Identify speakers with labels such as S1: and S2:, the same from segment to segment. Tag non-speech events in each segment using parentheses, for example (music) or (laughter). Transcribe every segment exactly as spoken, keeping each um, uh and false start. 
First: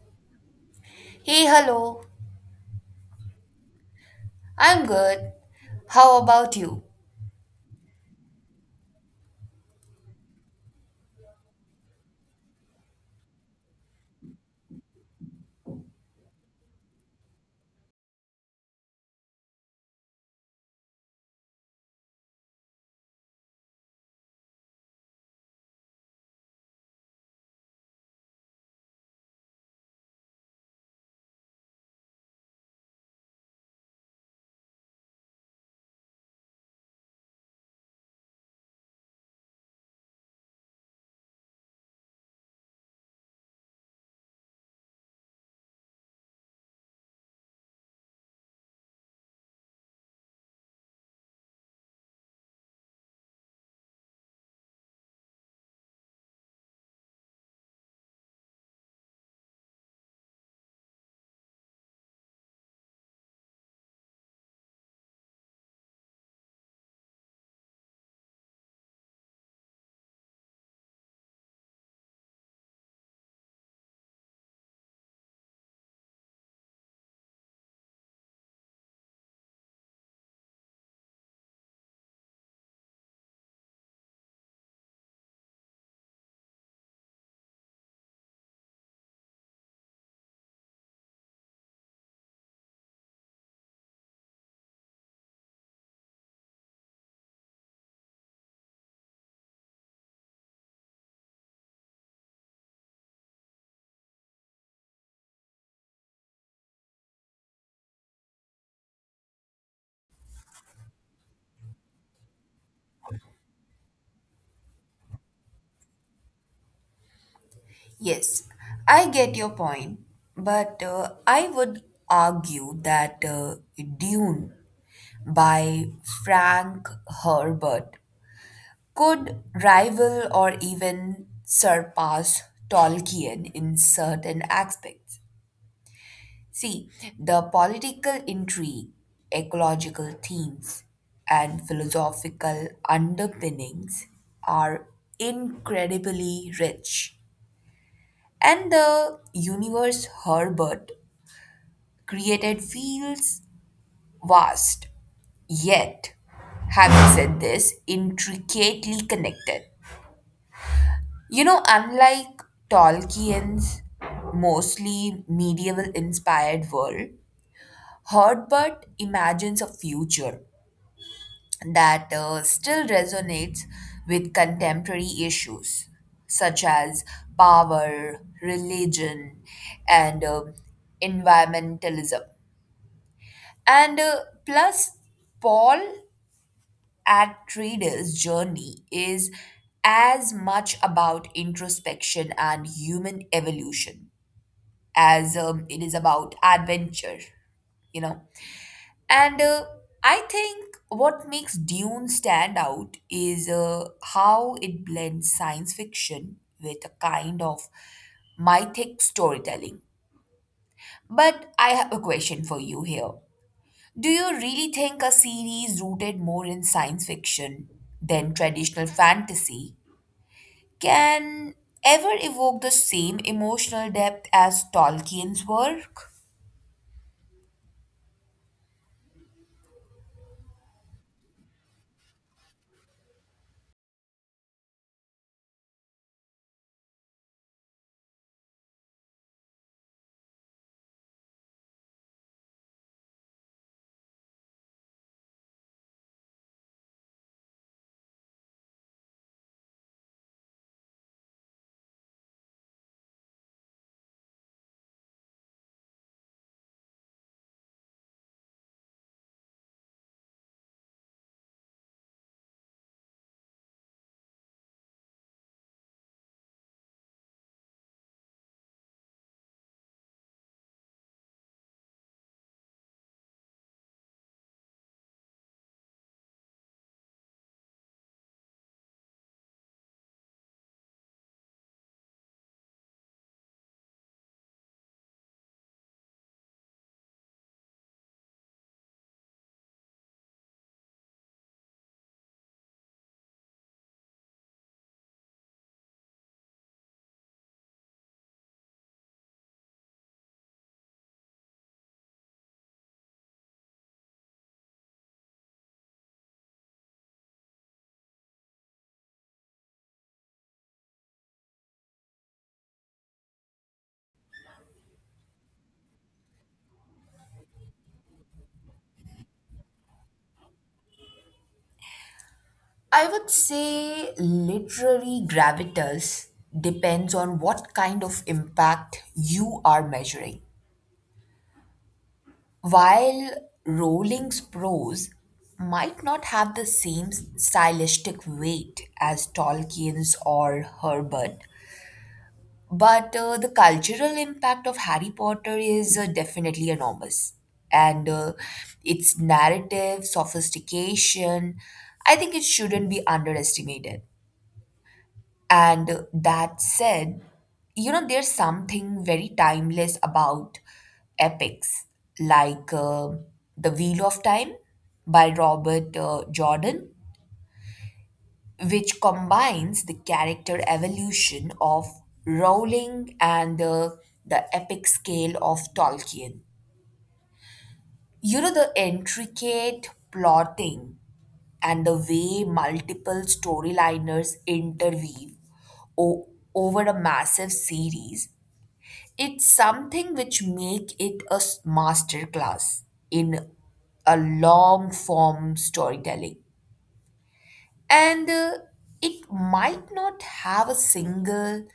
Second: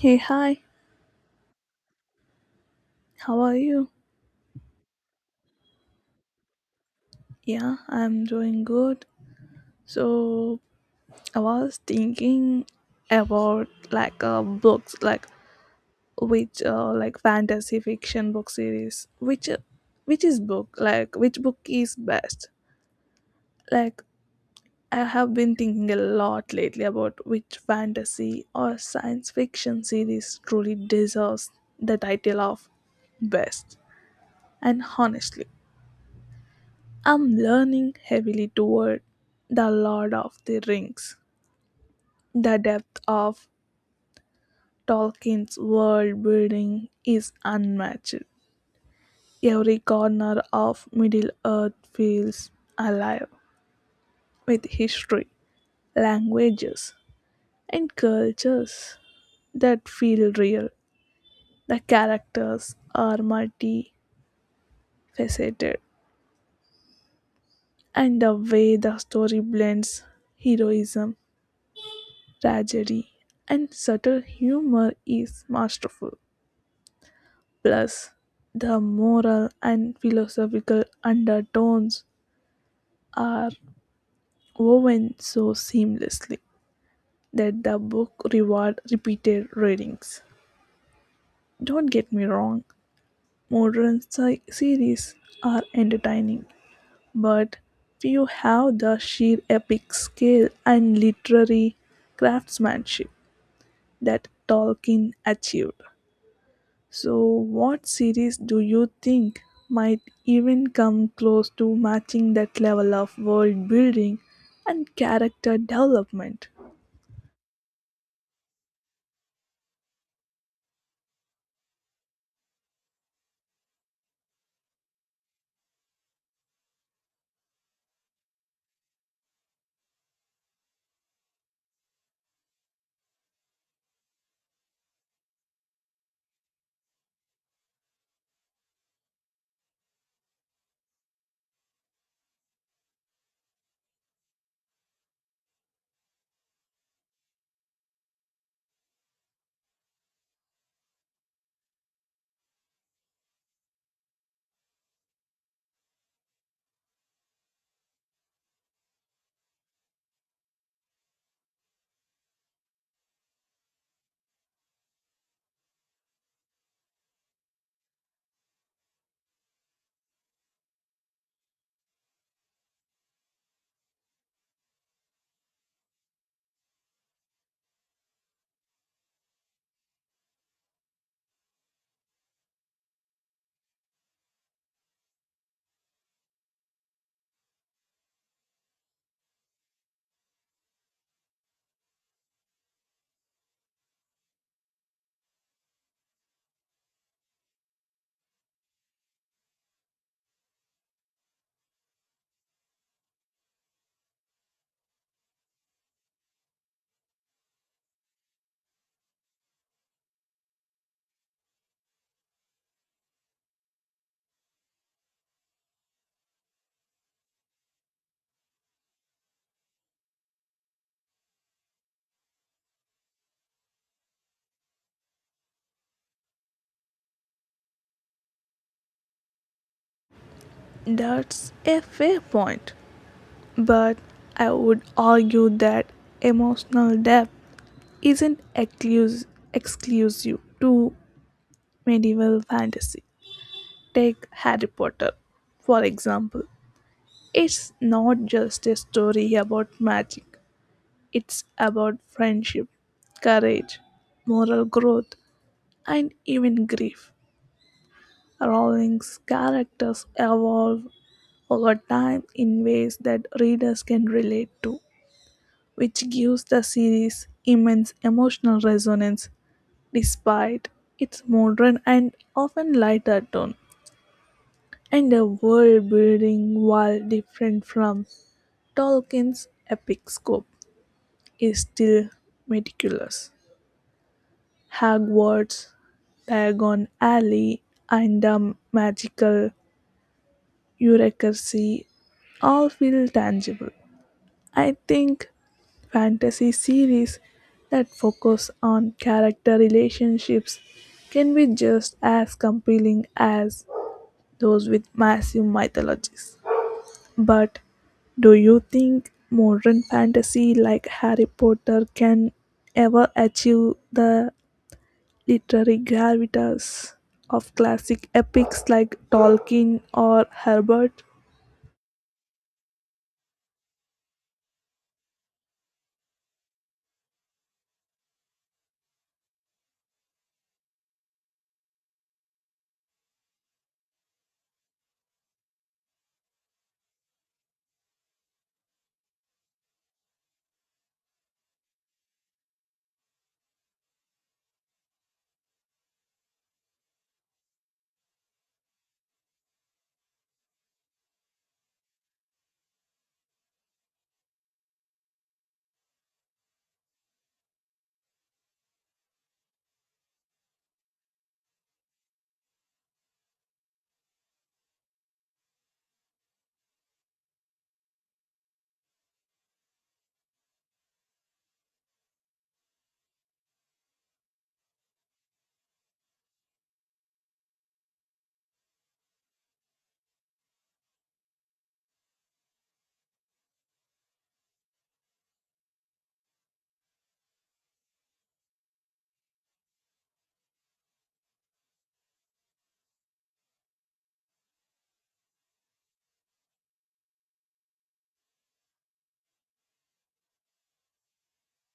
S1: Hey, hi,
S2: Hey, hello.
S1: how are you?
S2: I'm good. How about you?
S1: Yeah, I'm doing good. So, I was thinking about like uh, books, like which uh, like fantasy fiction book series, which uh, which is book, like which book is best. Like I have been thinking a lot lately about which fantasy or science fiction series truly deserves the title of best. And honestly, I'm learning heavily toward The Lord of the Rings. The depth of Tolkien's world building is unmatched. Every corner of Middle Earth feels alive with history, languages, and cultures that feel real. The characters are multifaceted, and the way the story blends heroism, tragedy, and subtle humor is masterful. Plus, the moral and philosophical undertones are woven so seamlessly that the book reward repeated readings. Don't get me wrong, modern si- series are entertaining, but few have the sheer epic scale and literary craftsmanship that Tolkien achieved. So, what series do you think might even come close to matching that level of world building and character development?
S2: Yes, I get your point, but uh, I would argue that uh, Dune by Frank Herbert could rival or even surpass Tolkien in certain aspects. See, the political intrigue, ecological themes, and philosophical underpinnings are incredibly rich. And the universe Herbert created feels vast, yet, having said this, intricately connected. You know, unlike Tolkien's mostly medieval inspired world, Herbert imagines a future that uh, still resonates with contemporary issues such as power, religion, and uh, environmentalism. And uh, plus, Paul Atreides' journey is as much about introspection and human evolution as um, it is about adventure, you know. And uh, I think what makes Dune stand out is uh, how it blends science fiction with a kind of mythic storytelling. But I have a question for you here. Do you really think a series rooted more in science fiction than traditional fantasy can ever evoke the same emotional depth as Tolkien's work?
S1: That's a fair point, but I would argue that emotional depth isn't exclus- exclusive to medieval fantasy. Take Harry Potter, for example. It's not just a story about magic, it's about friendship, courage, moral growth, and even grief. Rowling's characters evolve over time in ways that readers can relate to, which gives the series immense emotional resonance despite its modern and often lighter tone, and the world building, while different from Tolkien's epic scope, is still meticulous. Hogwarts, Diagon Alley, and the magical bureaucracy all feel tangible. I think fantasy series that focus on character relationships can be just as compelling as those with massive mythologies. But do you think modern fantasy like Harry Potter can ever achieve the literary gravitas of classic epics like Tolkien or Herbert?
S2: I would say literary gravitas depends on what kind of impact you are measuring. While Rowling's prose might not have the same stylistic weight as Tolkien's or Herbert, but uh, the cultural impact of Harry Potter is uh, definitely enormous. And uh, its narrative, sophistication, I think it shouldn't be underestimated. And that said, you know, there's something very timeless about epics like uh, The Wheel of Time by Robert uh, Jordan, which combines the character evolution of Rowling and uh, the epic scale of Tolkien. You know, the intricate plotting and the way multiple storyliners interweave o- over a massive series it's something which make it a s- masterclass in a long form storytelling and uh, it might not have a single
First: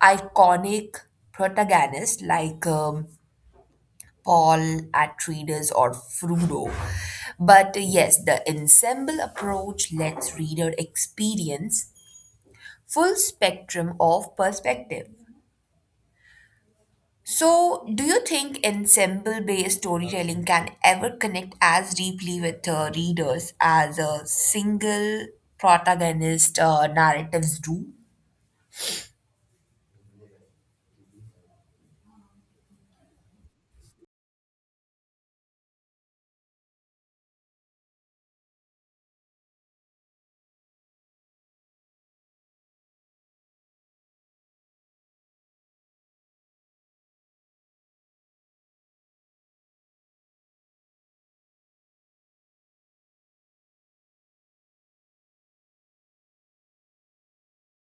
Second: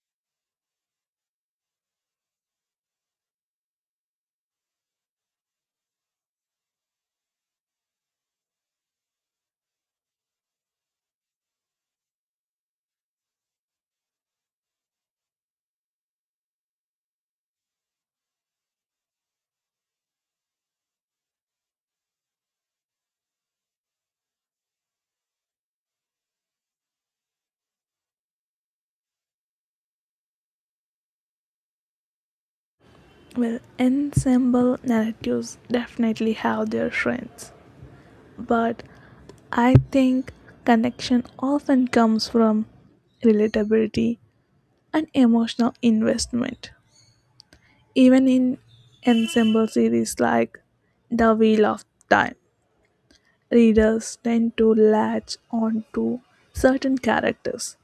S2: iconic protagonist like um, Paul Atreides or Frodo. But uh, yes, the ensemble approach lets reader experience full spectrum of perspective. So, do you think ensemble-based storytelling can ever connect as deeply with uh, readers as a single protagonist uh, narratives do?
S1: Well, ensemble narratives definitely have their strengths, but I think connection often comes from relatability and emotional investment. Even in ensemble series like The Wheel of Time, readers tend to latch on to certain characters,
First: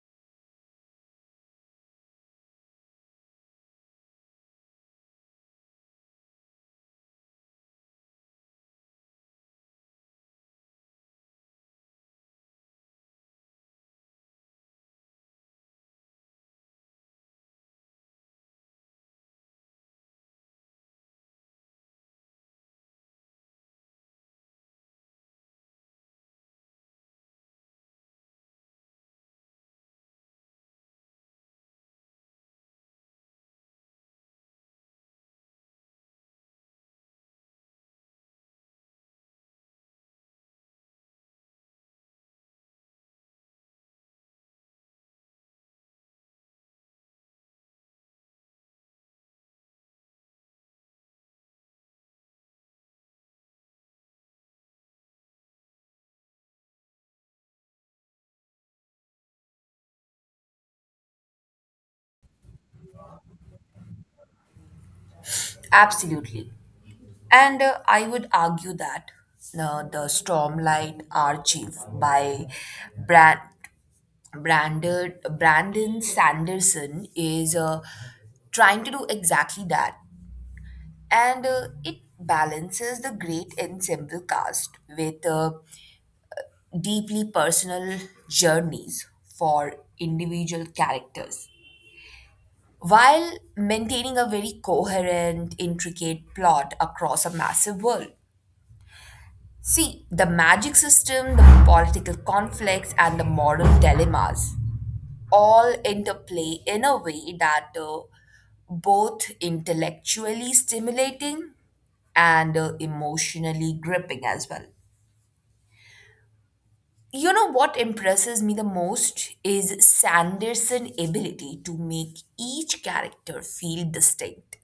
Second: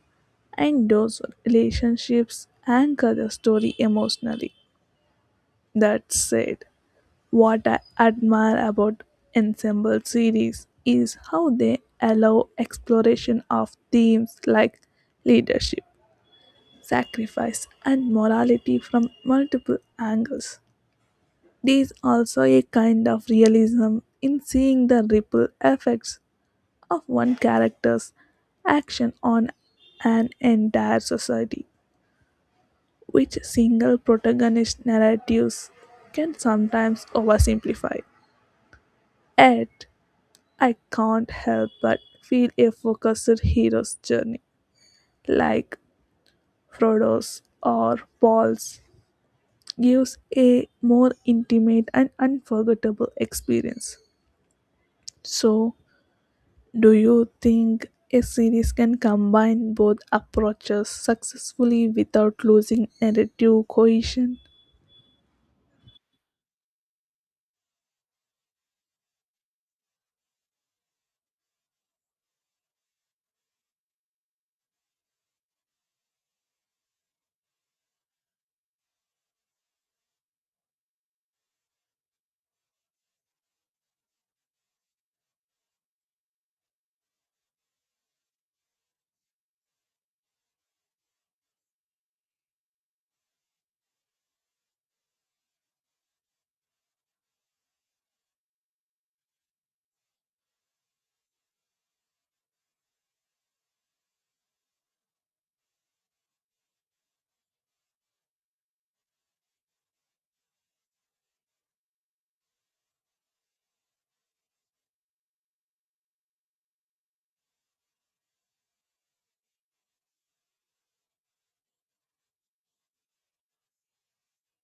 S1: and those relationships anchor the story emotionally. That said, what I admire about ensemble series is how they allow exploration of themes like leadership, sacrifice, and morality from multiple angles. There is also a kind of realism in seeing the ripple effects of one character's action on an entire society, which single protagonist narratives can sometimes oversimplify. Yet, I can't help but feel a focused hero's journey, like Frodo's or Paul's, gives a more intimate and unforgettable experience. So, do you think a series can combine both approaches successfully without losing narrative cohesion?
S2: Absolutely. And uh, I would argue that uh, the Stormlight Archive by Brand Branded Brandon Sanderson is uh, trying to do exactly that, and uh, it balances the great ensemble cast with. Uh, deeply personal journeys for individual characters while maintaining a very coherent, intricate plot across a massive world. See, the magic system, the political conflicts, and the moral dilemmas all interplay in a way that uh, both intellectually stimulating and uh, emotionally gripping as well. You know what impresses me the most is Sanderson's ability to make each character feel distinct,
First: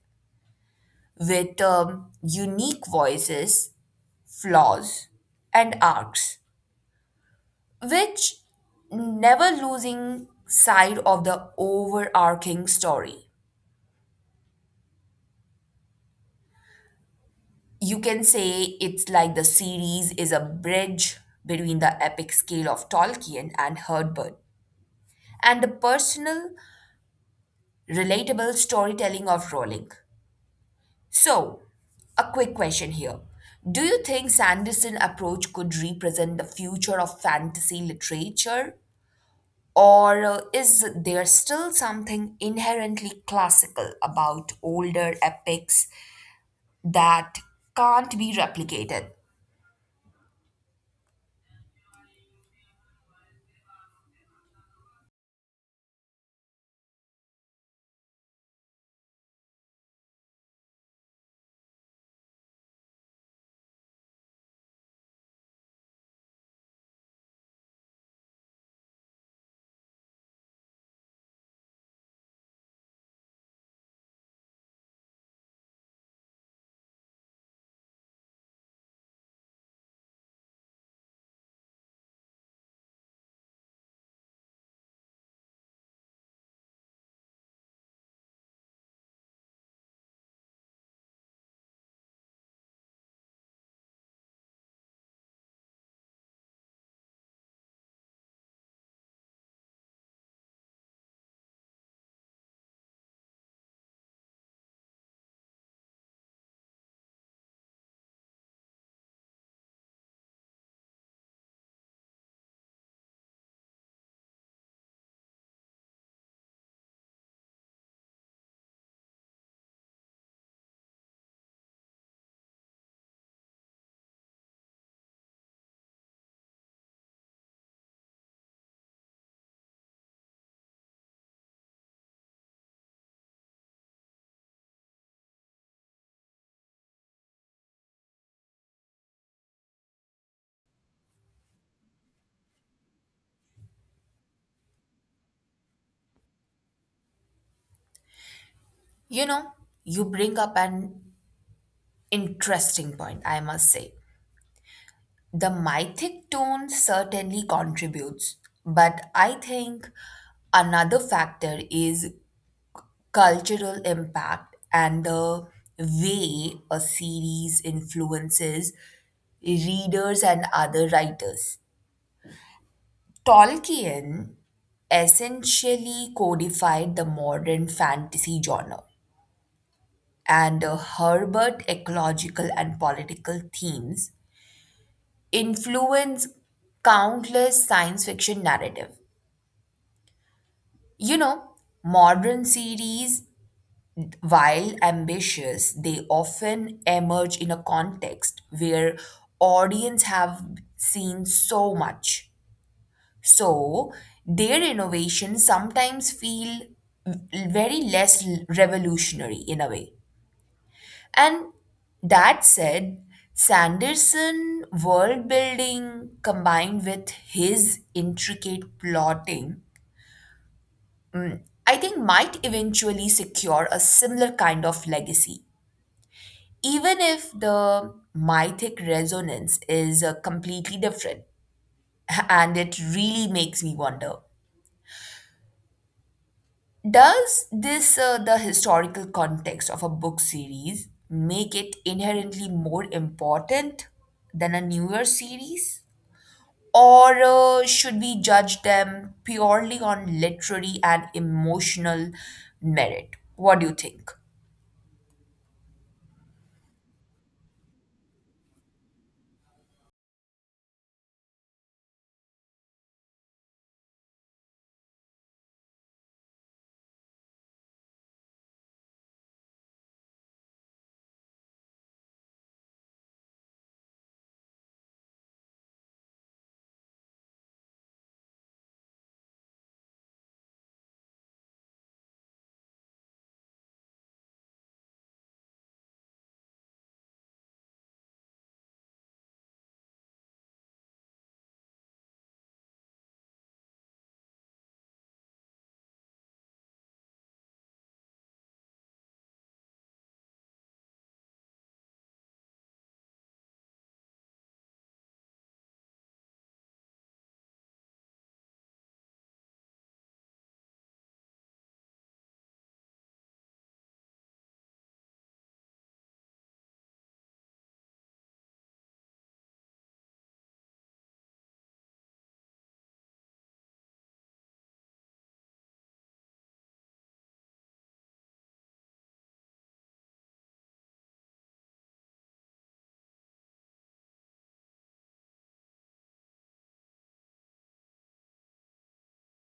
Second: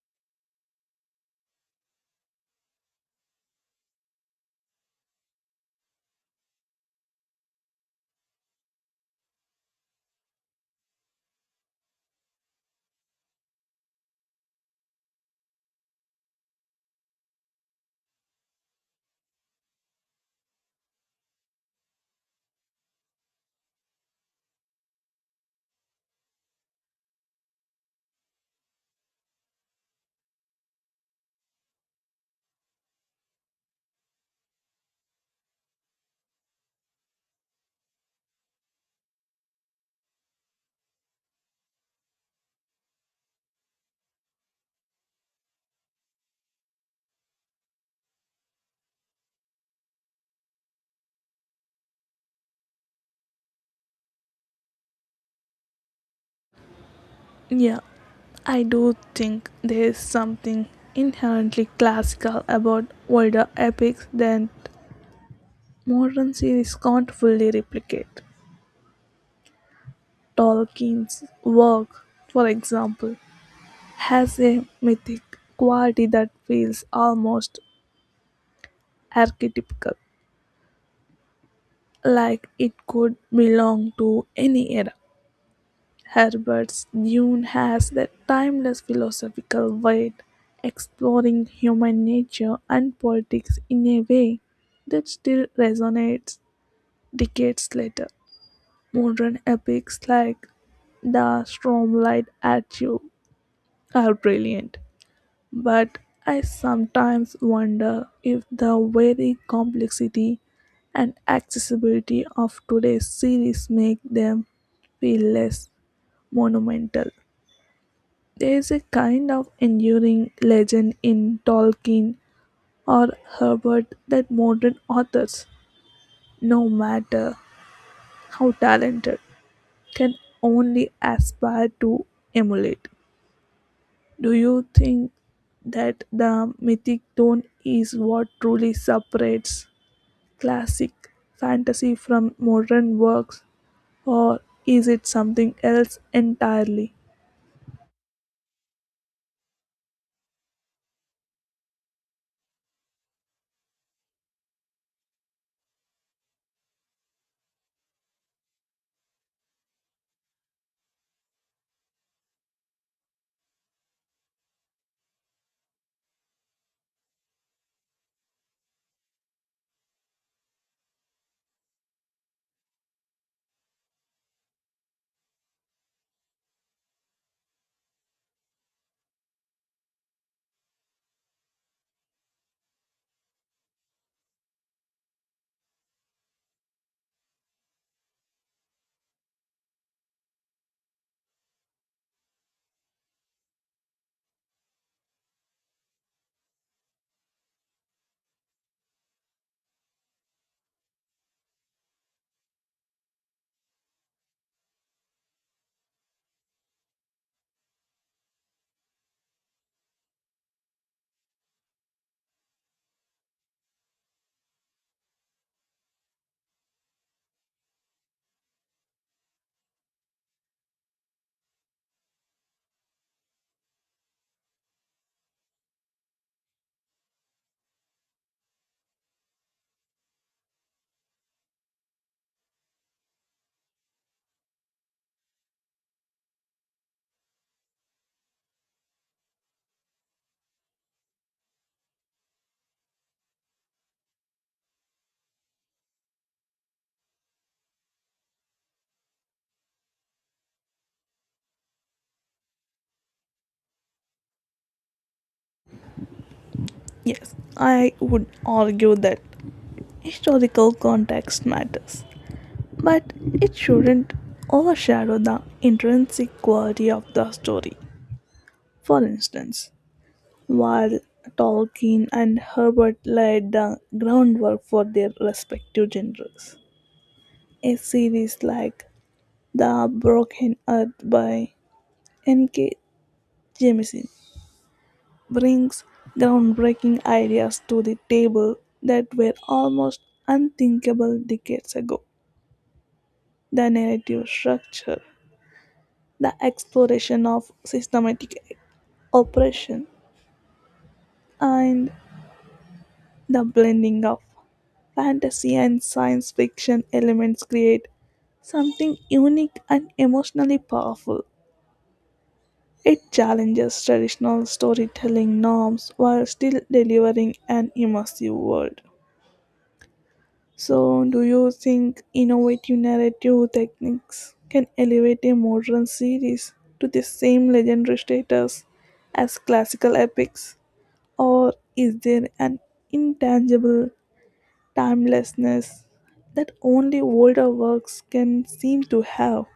S2: with um, unique voices, flaws, and arcs, which never losing sight of the overarching story. You can say it's like the series is a bridge between the epic scale of Tolkien and Herbert and the personal, relatable storytelling of Rowling. So, a quick question here. Do you think Sanderson approach could represent the future of fantasy literature? Or uh, is there still something inherently classical about older epics that can't be replicated?
S1: Yeah, I do think there is something inherently classical about older epics that modern series can't fully replicate. Tolkien's work, for example, has a mythic quality that feels almost archetypical, like it could belong to any era. Herbert's Dune has that timeless philosophical weight, exploring human nature and politics in a way that still resonates decades later. Modern epics like The Stormlight Archive* are brilliant, but I sometimes wonder if the very complexity and accessibility of today's series make them feel less monumental. There is a kind of enduring legend in Tolkien or Herbert that modern authors, no matter how talented, can only aspire to emulate. Do you think that the mythic tone is what truly separates classic fantasy from modern works, or is it something else entirely?
S2: You know, you bring up an interesting point, I must say. The mythic tone certainly contributes, but I think another factor is cultural impact and the way a series influences readers and other writers. Tolkien essentially codified the modern fantasy genre, and uh, Herbert ecological and political themes influence countless science fiction narrative. You know, modern series while ambitious, they often emerge in a context where audience have seen so much. So their innovations sometimes feel very less revolutionary in a way. And that said, Sanderson world building combined with his intricate plotting, I think might eventually secure a similar kind of legacy even if the mythic resonance is uh, completely different (laughs) and it really makes me wonder does this uh, the historical context of a book series make it inherently more important than a newer series or uh, should we judge them purely on literary and emotional merit, what do you think?
S1: Yes, I would argue that historical context matters, but it shouldn't overshadow the intrinsic quality of the story. For instance, while Tolkien and Herbert laid the groundwork for their respective genres, a series like The Broken Earth by N K. Jemisin brings groundbreaking ideas to the table that were almost unthinkable decades ago. The narrative structure, the exploration of systematic oppression, and the blending of fantasy and science fiction elements create something unique and emotionally powerful. It challenges traditional storytelling norms while still delivering an immersive world. So, do you think innovative narrative techniques can elevate a modern series to the same legendary status as classical epics? Or is there an intangible timelessness that only older works can seem to have?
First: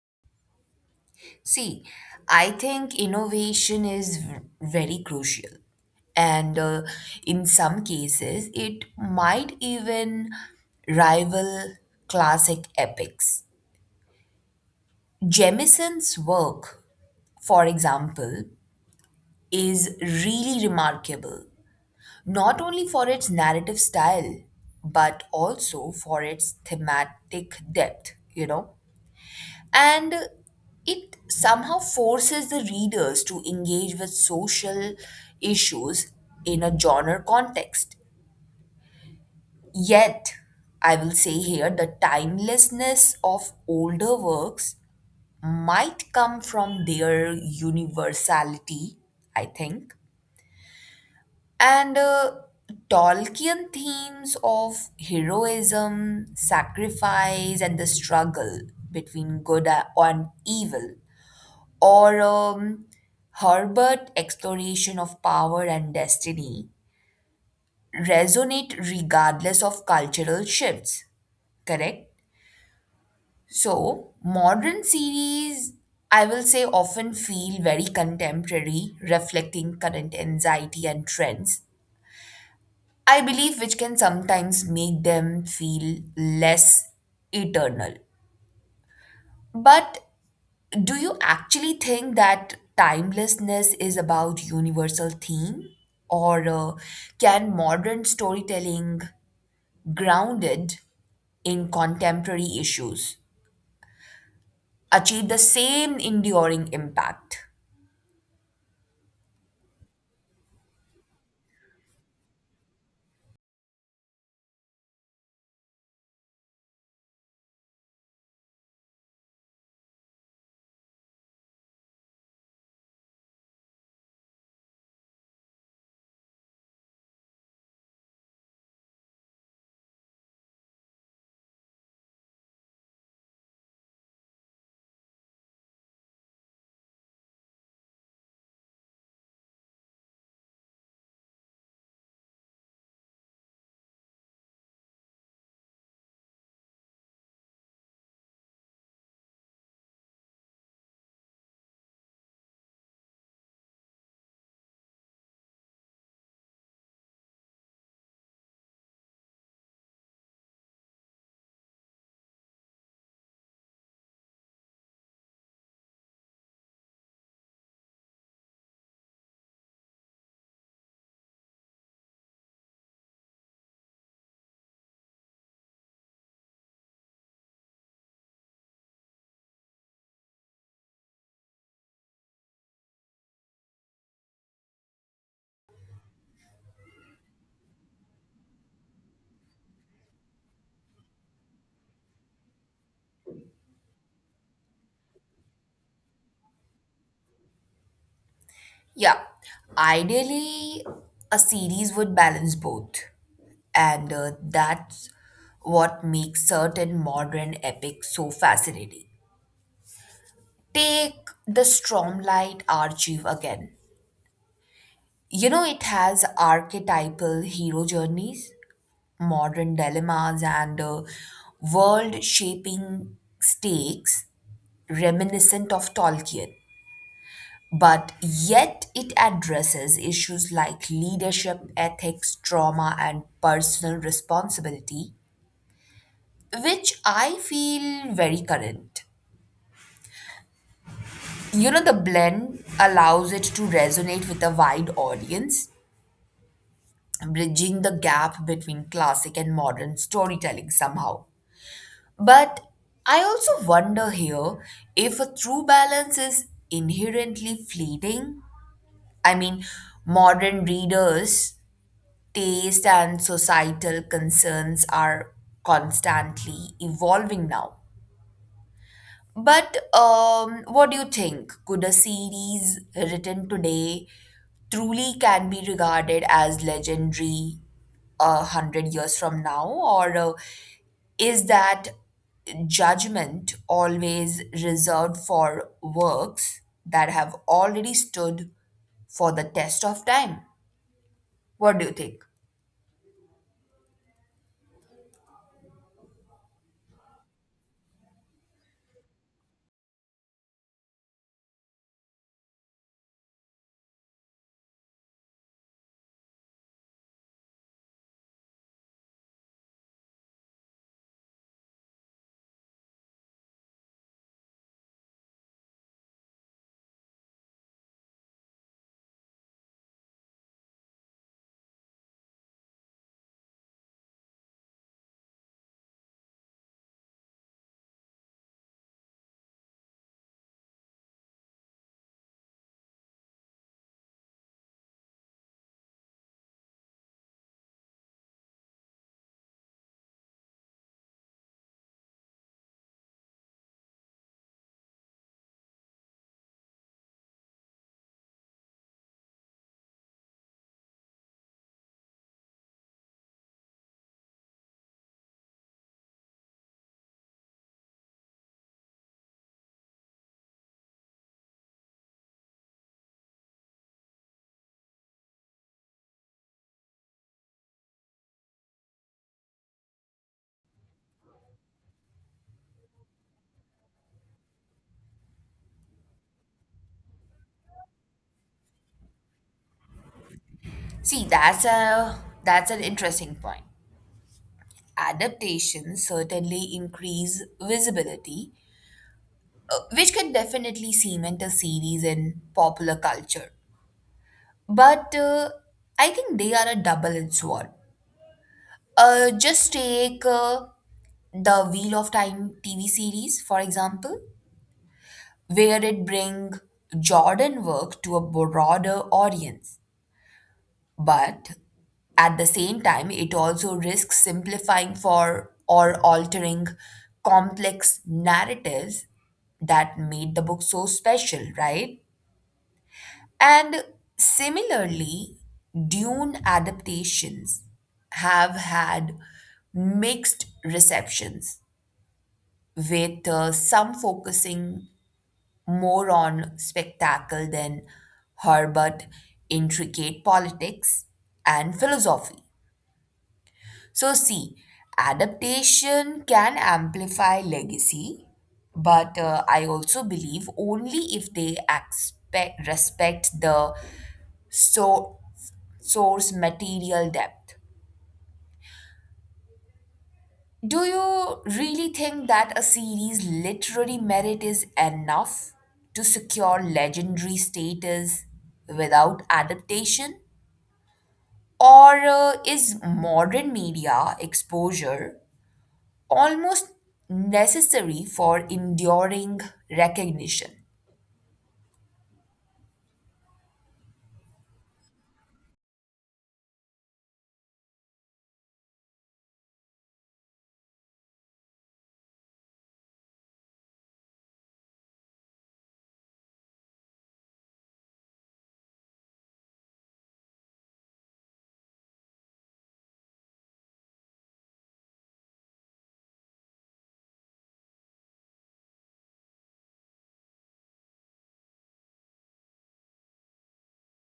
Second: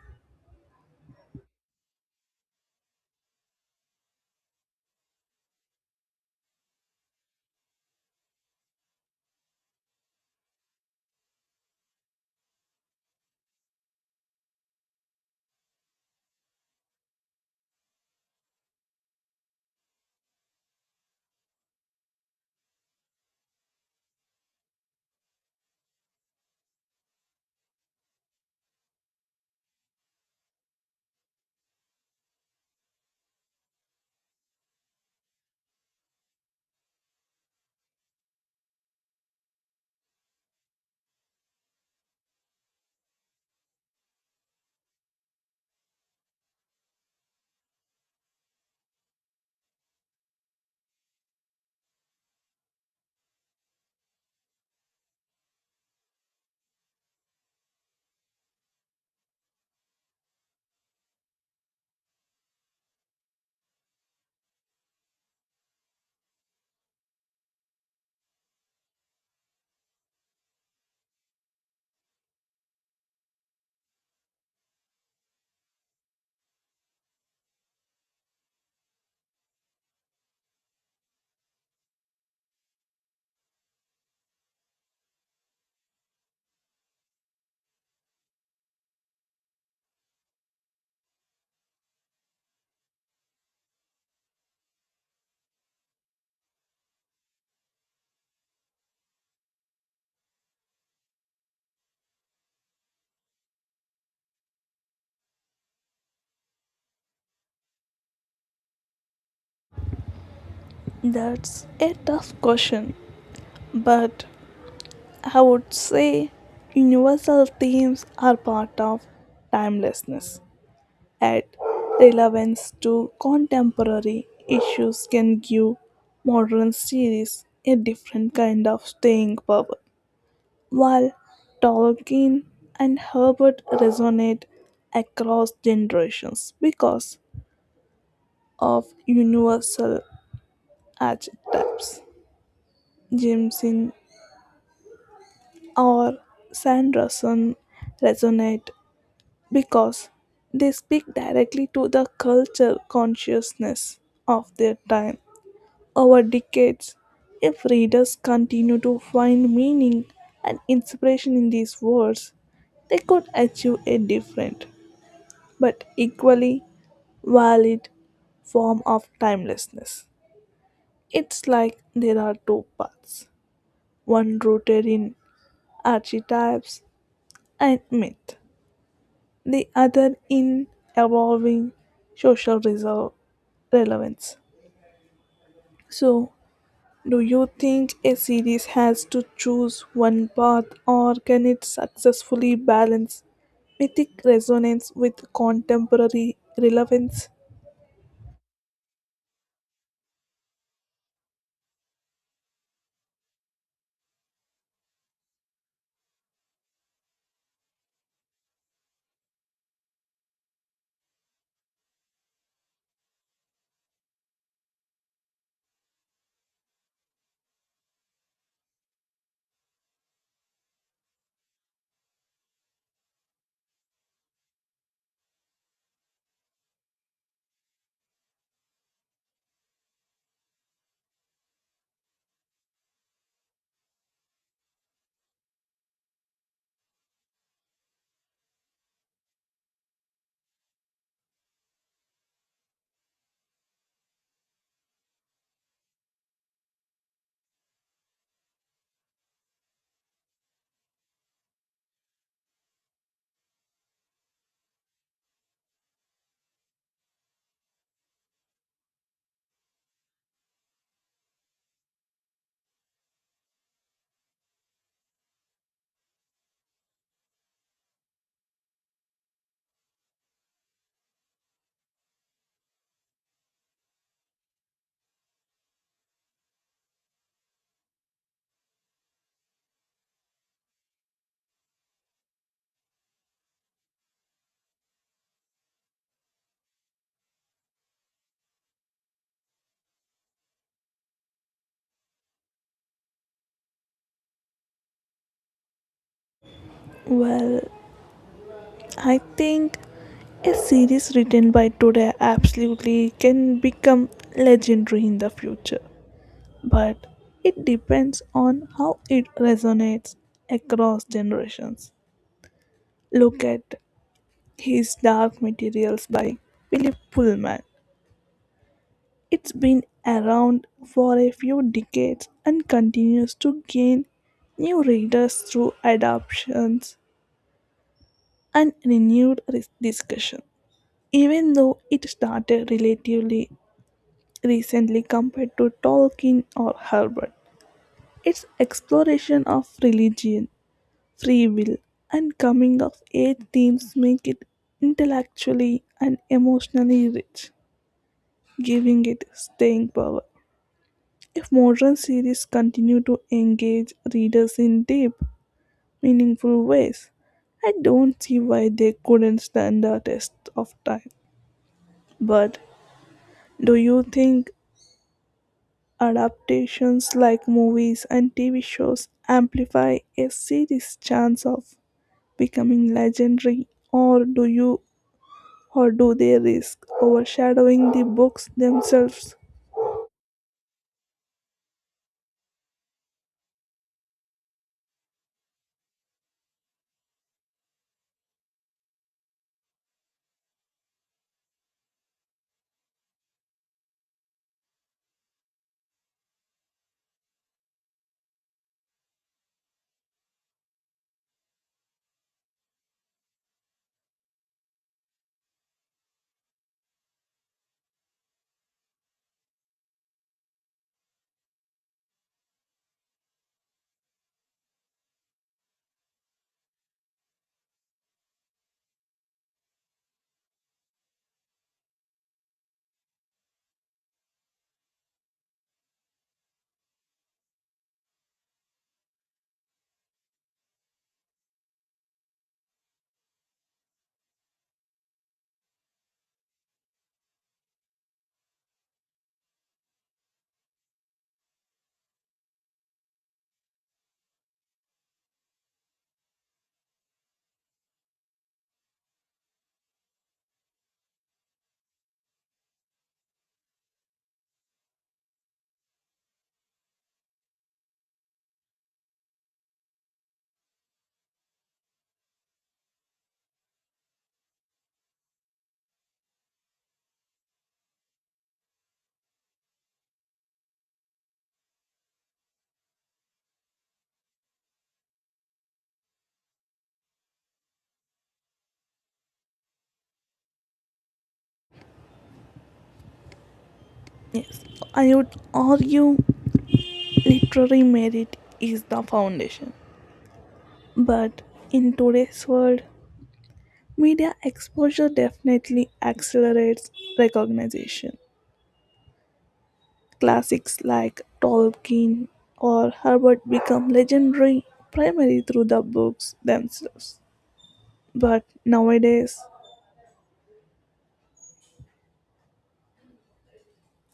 S2: See, I think innovation is v- very crucial. And uh, in some cases, it might even rival classic epics. Jemison's work, for example, is really remarkable, not only for its narrative style, but also for its thematic depth, you know. And it somehow forces the readers to engage with social issues in a genre context. Yet, I will say here the timelessness of older works might come from their universality, I think. And uh, Tolkien themes of heroism, sacrifice, and the struggle between good and evil or um, Herbert exploration of power and destiny resonate regardless of cultural shifts, correct? So, modern series, I will say, often feel very contemporary, reflecting current anxiety and trends. I believe which can sometimes make them feel less eternal. But do you actually think that timelessness is about universal theme, or uh, can modern storytelling grounded in contemporary issues achieve the same enduring impact?
S1: That's a tough question, but I would say universal themes are part of timelessness. At relevance to contemporary issues can give modern series a different kind of staying power. While Tolkien and Herbert resonate across generations because of universal archetypes, Jameson or Sanderson resonate because they speak directly to the culture consciousness of their time. Over decades, if readers continue to find meaning and inspiration in these words, they could achieve a different, but equally valid form of timelessness. It's like there are two paths, one rooted in archetypes and myth, the other in evolving social reserve relevance. So, do you think a series has to choose one path or can it successfully balance mythic resonance with contemporary relevance?
S2: Yeah, ideally, a series would balance both, and uh, that's what makes certain modern epics so fascinating. Take the Stormlight Archive again. You know, it has archetypal hero journeys, modern dilemmas, and uh, world shaping stakes reminiscent of Tolkien. But yet, it addresses issues like leadership, ethics, trauma, and personal responsibility, which I feel very current. You know, the blend allows it to resonate with a wide audience bridging the gap between classic and modern storytelling somehow. But I also wonder here if a true balance is inherently fleeting. I mean, modern readers' taste and societal concerns are constantly evolving now. But um, what do you think? Could a series written today truly can be regarded as legendary a hundred years from now, or uh, is that judgment always reserved for works that have already stood for the test of time? What do you think?
S1: Well, I think a series written by today absolutely can become legendary in the future, but it depends on how it resonates across generations. Look at His Dark Materials by Philip Pullman. It's been around for a few decades and continues to gain new readers through adaptations and renewed discussion, even though it started relatively recently compared to Tolkien or Herbert. Its exploration of religion, free will, and coming of age themes make it intellectually and emotionally rich, giving it staying power. If modern series continue to engage readers in deep, meaningful ways, I don't see why they couldn't stand the test of time. But do you think adaptations like movies and T V shows amplify a series' chance of becoming legendary, or do you or do they risk overshadowing the books themselves?
S2: See, that's a that's an interesting point. Adaptations certainly increase visibility uh, which can definitely cement a series in popular culture. But uh, I think they are a double-edged sword. Uh, just take uh, the Wheel of Time T V series, for example, where it bring Jordan work to a broader audience. But at the same time, it also risks simplifying for or altering complex narratives that made the book so special, right? And similarly, Dune adaptations have had mixed receptions, with uh, some focusing more on spectacle than Herbert intricate politics and philosophy. So, see, adaptation can amplify legacy, but uh, I also believe only if they expect, respect the so source material depth. Do you really think that a series' literary merit is enough to secure legendary status without adaptation? Or uh, is modern media exposure almost necessary for enduring recognition?
S1: Yes, I would argue literary merit is the foundation. But in today's world, media exposure definitely accelerates recognition. Classics like Tolkien or Herbert become legendary primarily through the books themselves. But nowadays,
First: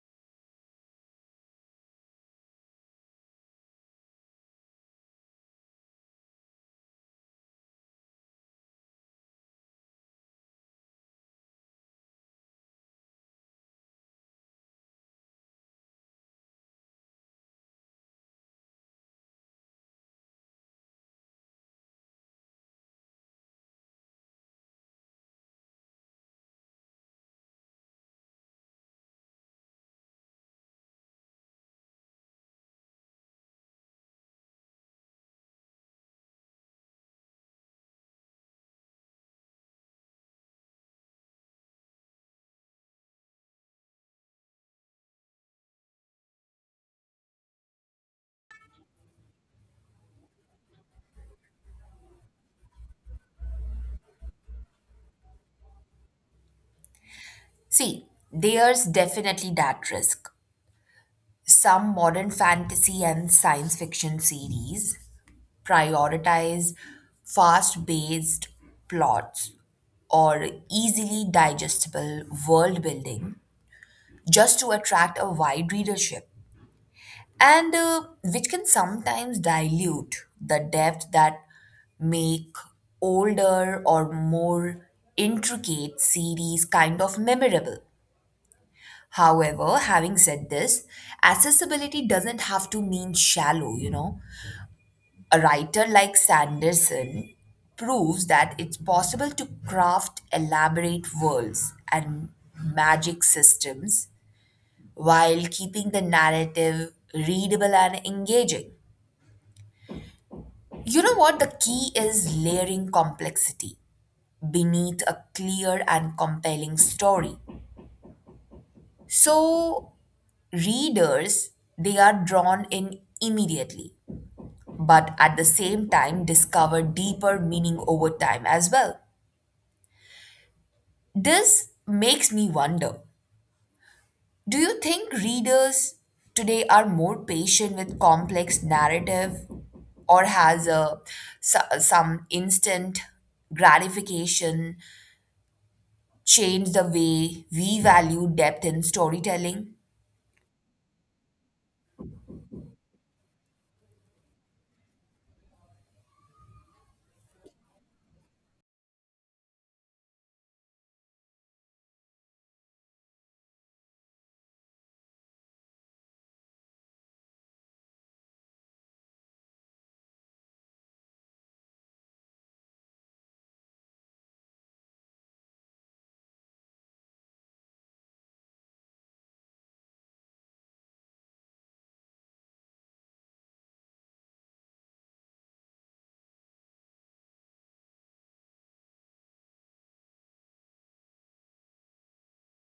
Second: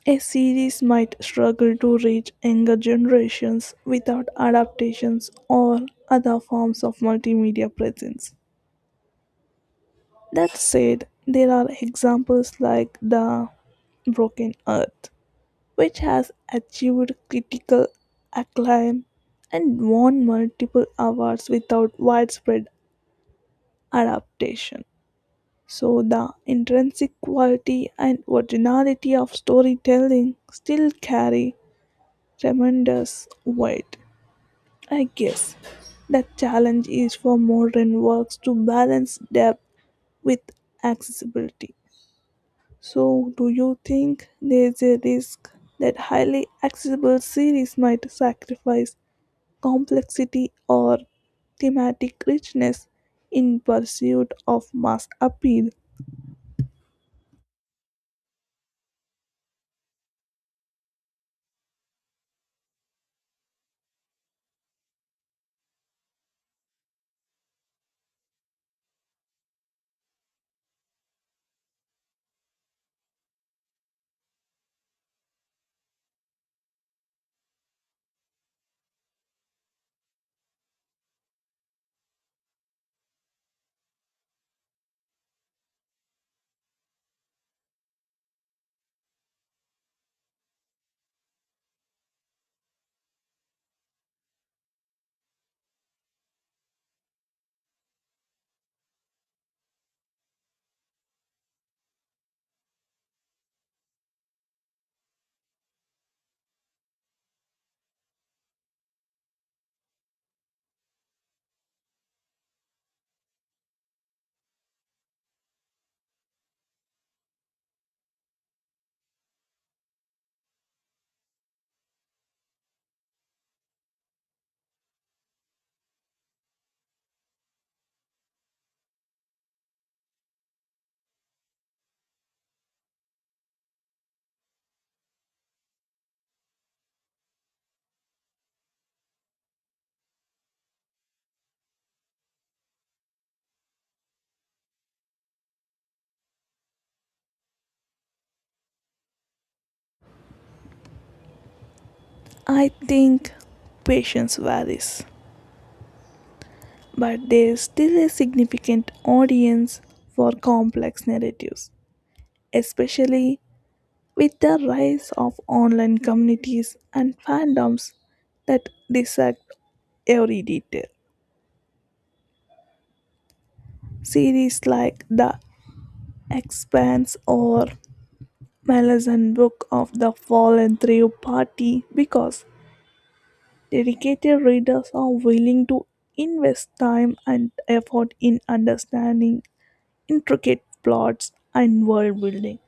S1: a series might struggle to reach younger generations without adaptations or other forms of multimedia presence. That said, there are examples like The Broken Earth, which has achieved critical acclaim and won multiple awards without widespread adaptation. So, the intrinsic quality and originality of storytelling still carry tremendous weight. I guess the challenge is for modern works to balance depth with accessibility. So, do you think there's a risk that highly accessible series might sacrifice complexity or thematic richness in pursuit of mass appeal?
S2: See, there's definitely that risk. Some modern fantasy and science fiction series prioritize fast paced plots or easily digestible world building just to attract a wide readership, and uh, which can sometimes dilute the depth that make older or more intricate series kind of memorable. However, having said this, accessibility doesn't have to mean shallow, you know. A writer like Sanderson proves that it's possible to craft elaborate worlds and magic systems while keeping the narrative readable and engaging. You know what? The key is layering complexity beneath a clear and compelling story. So, readers, they are drawn in immediately, but at the same time, discover deeper meaning over time as well. This makes me wonder, do you think readers today are more patient with complex narrative or has a, so- some instant gratification changed the way we value depth in storytelling?
S1: I think patience varies, but there is still a significant audience for complex narratives, especially with the rise of online communities and fandoms that dissect every detail. Series like The Expanse or Maleficent Book of the Fallen Three Party because dedicated readers are willing to invest time and effort in understanding intricate plots and world building.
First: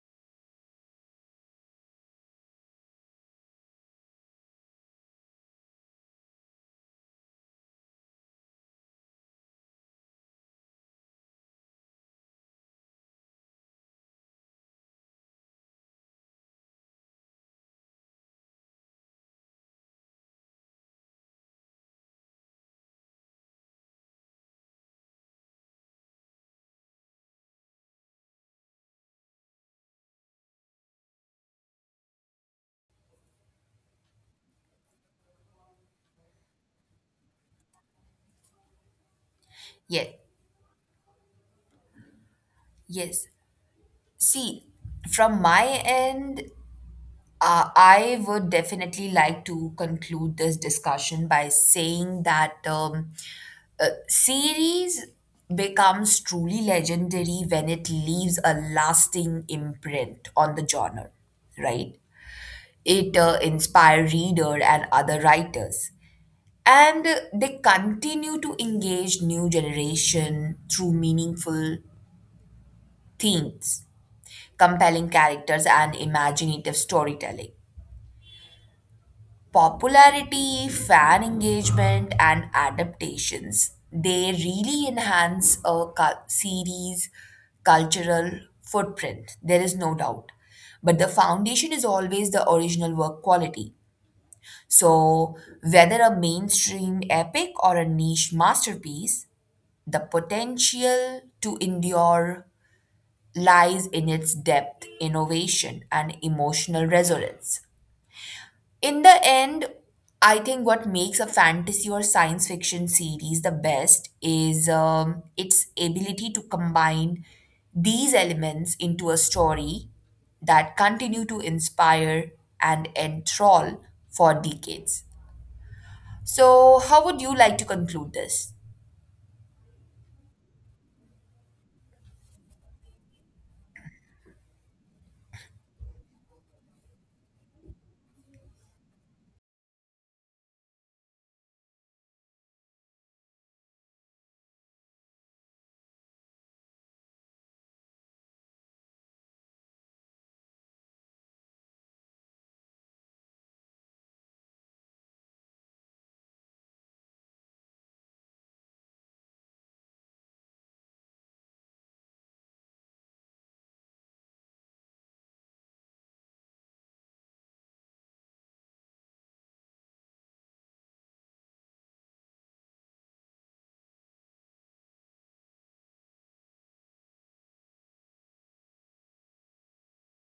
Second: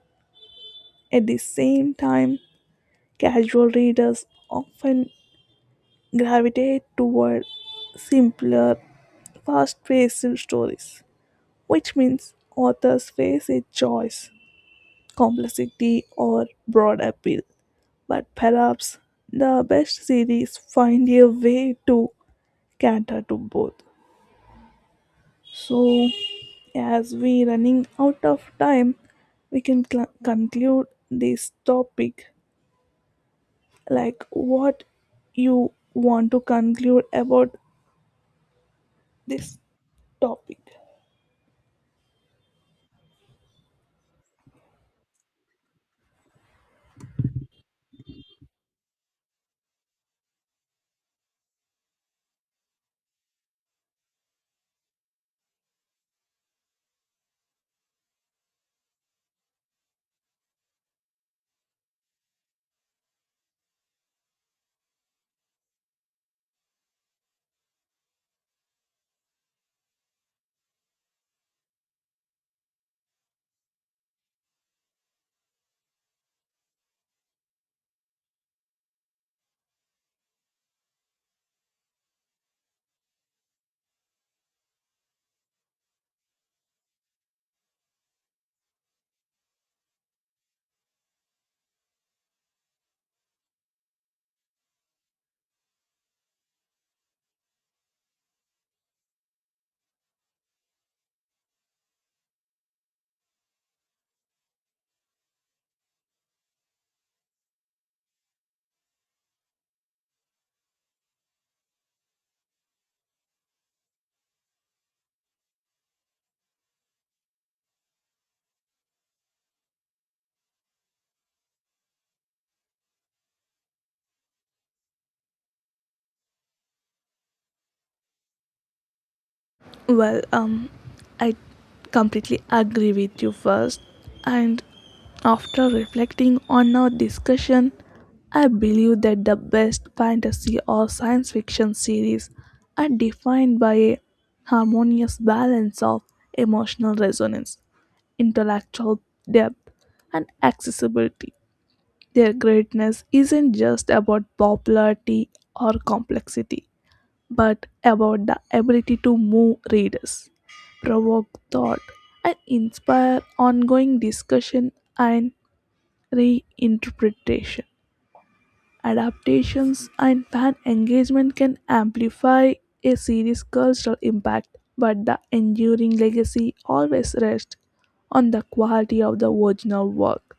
S1: At the same time, casual readers often gravitate toward simpler, fast paced stories, which means authors face a choice: complexity or broad appeal. But perhaps the best series find a way to cater to both. So, as we running out of time, we can cl- conclude this topic, like what you want to conclude about this
S2: Yet,
S1: topic.
S2: yes. See, from my end, Uh, I would definitely like to conclude this discussion by saying that um, uh, series becomes truly legendary when it leaves a lasting imprint on the genre, right? It uh, inspire reader and other writers, and uh, they continue to engage new generation through meaningful themes, compelling characters, and imaginative storytelling. Popularity, fan engagement, and adaptations. They really enhance a cul- series' cultural footprint, there is no doubt. But the foundation is always the original work quality. So, whether a mainstream epic or a niche masterpiece, the potential to endure lies in its depth, innovation, and emotional resonance. In the end, I think what makes a fantasy or science fiction series the best is um, its ability to combine these elements into a story that continue to inspire and enthrall for decades. So, how would you like to conclude this?
S1: Well, um, I completely agree with you first, and after reflecting on our discussion, I believe that the best fantasy or science fiction series are defined by a harmonious balance of emotional resonance, intellectual depth, and accessibility. Their greatness isn't just about popularity or complexity, but about the ability to move readers, provoke thought, and inspire ongoing discussion and reinterpretation. Adaptations and fan engagement can amplify a series' cultural impact, but the enduring legacy always rests on the quality of the original work.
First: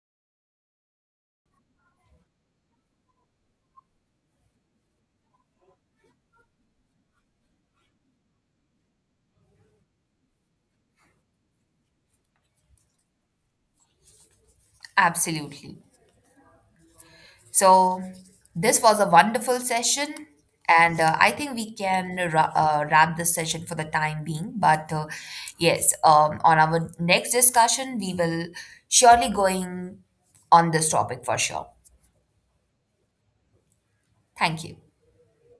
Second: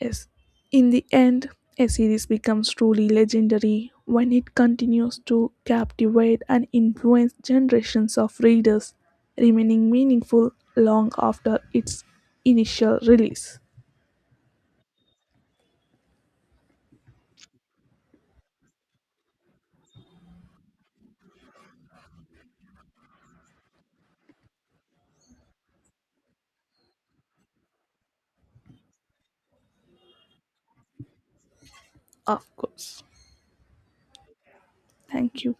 S1: Yes. In the end, a series becomes truly legendary when it continues to captivate and influence generations of readers, remaining meaningful long after its initial release.
S2: Absolutely. So, this was a wonderful session, and uh, I think we can ra- uh, wrap this session for the time being. But uh, yes, um, on our next discussion, we will surely going on this topic for sure.
S1: Of course.
S2: Thank you.
S1: Thank you.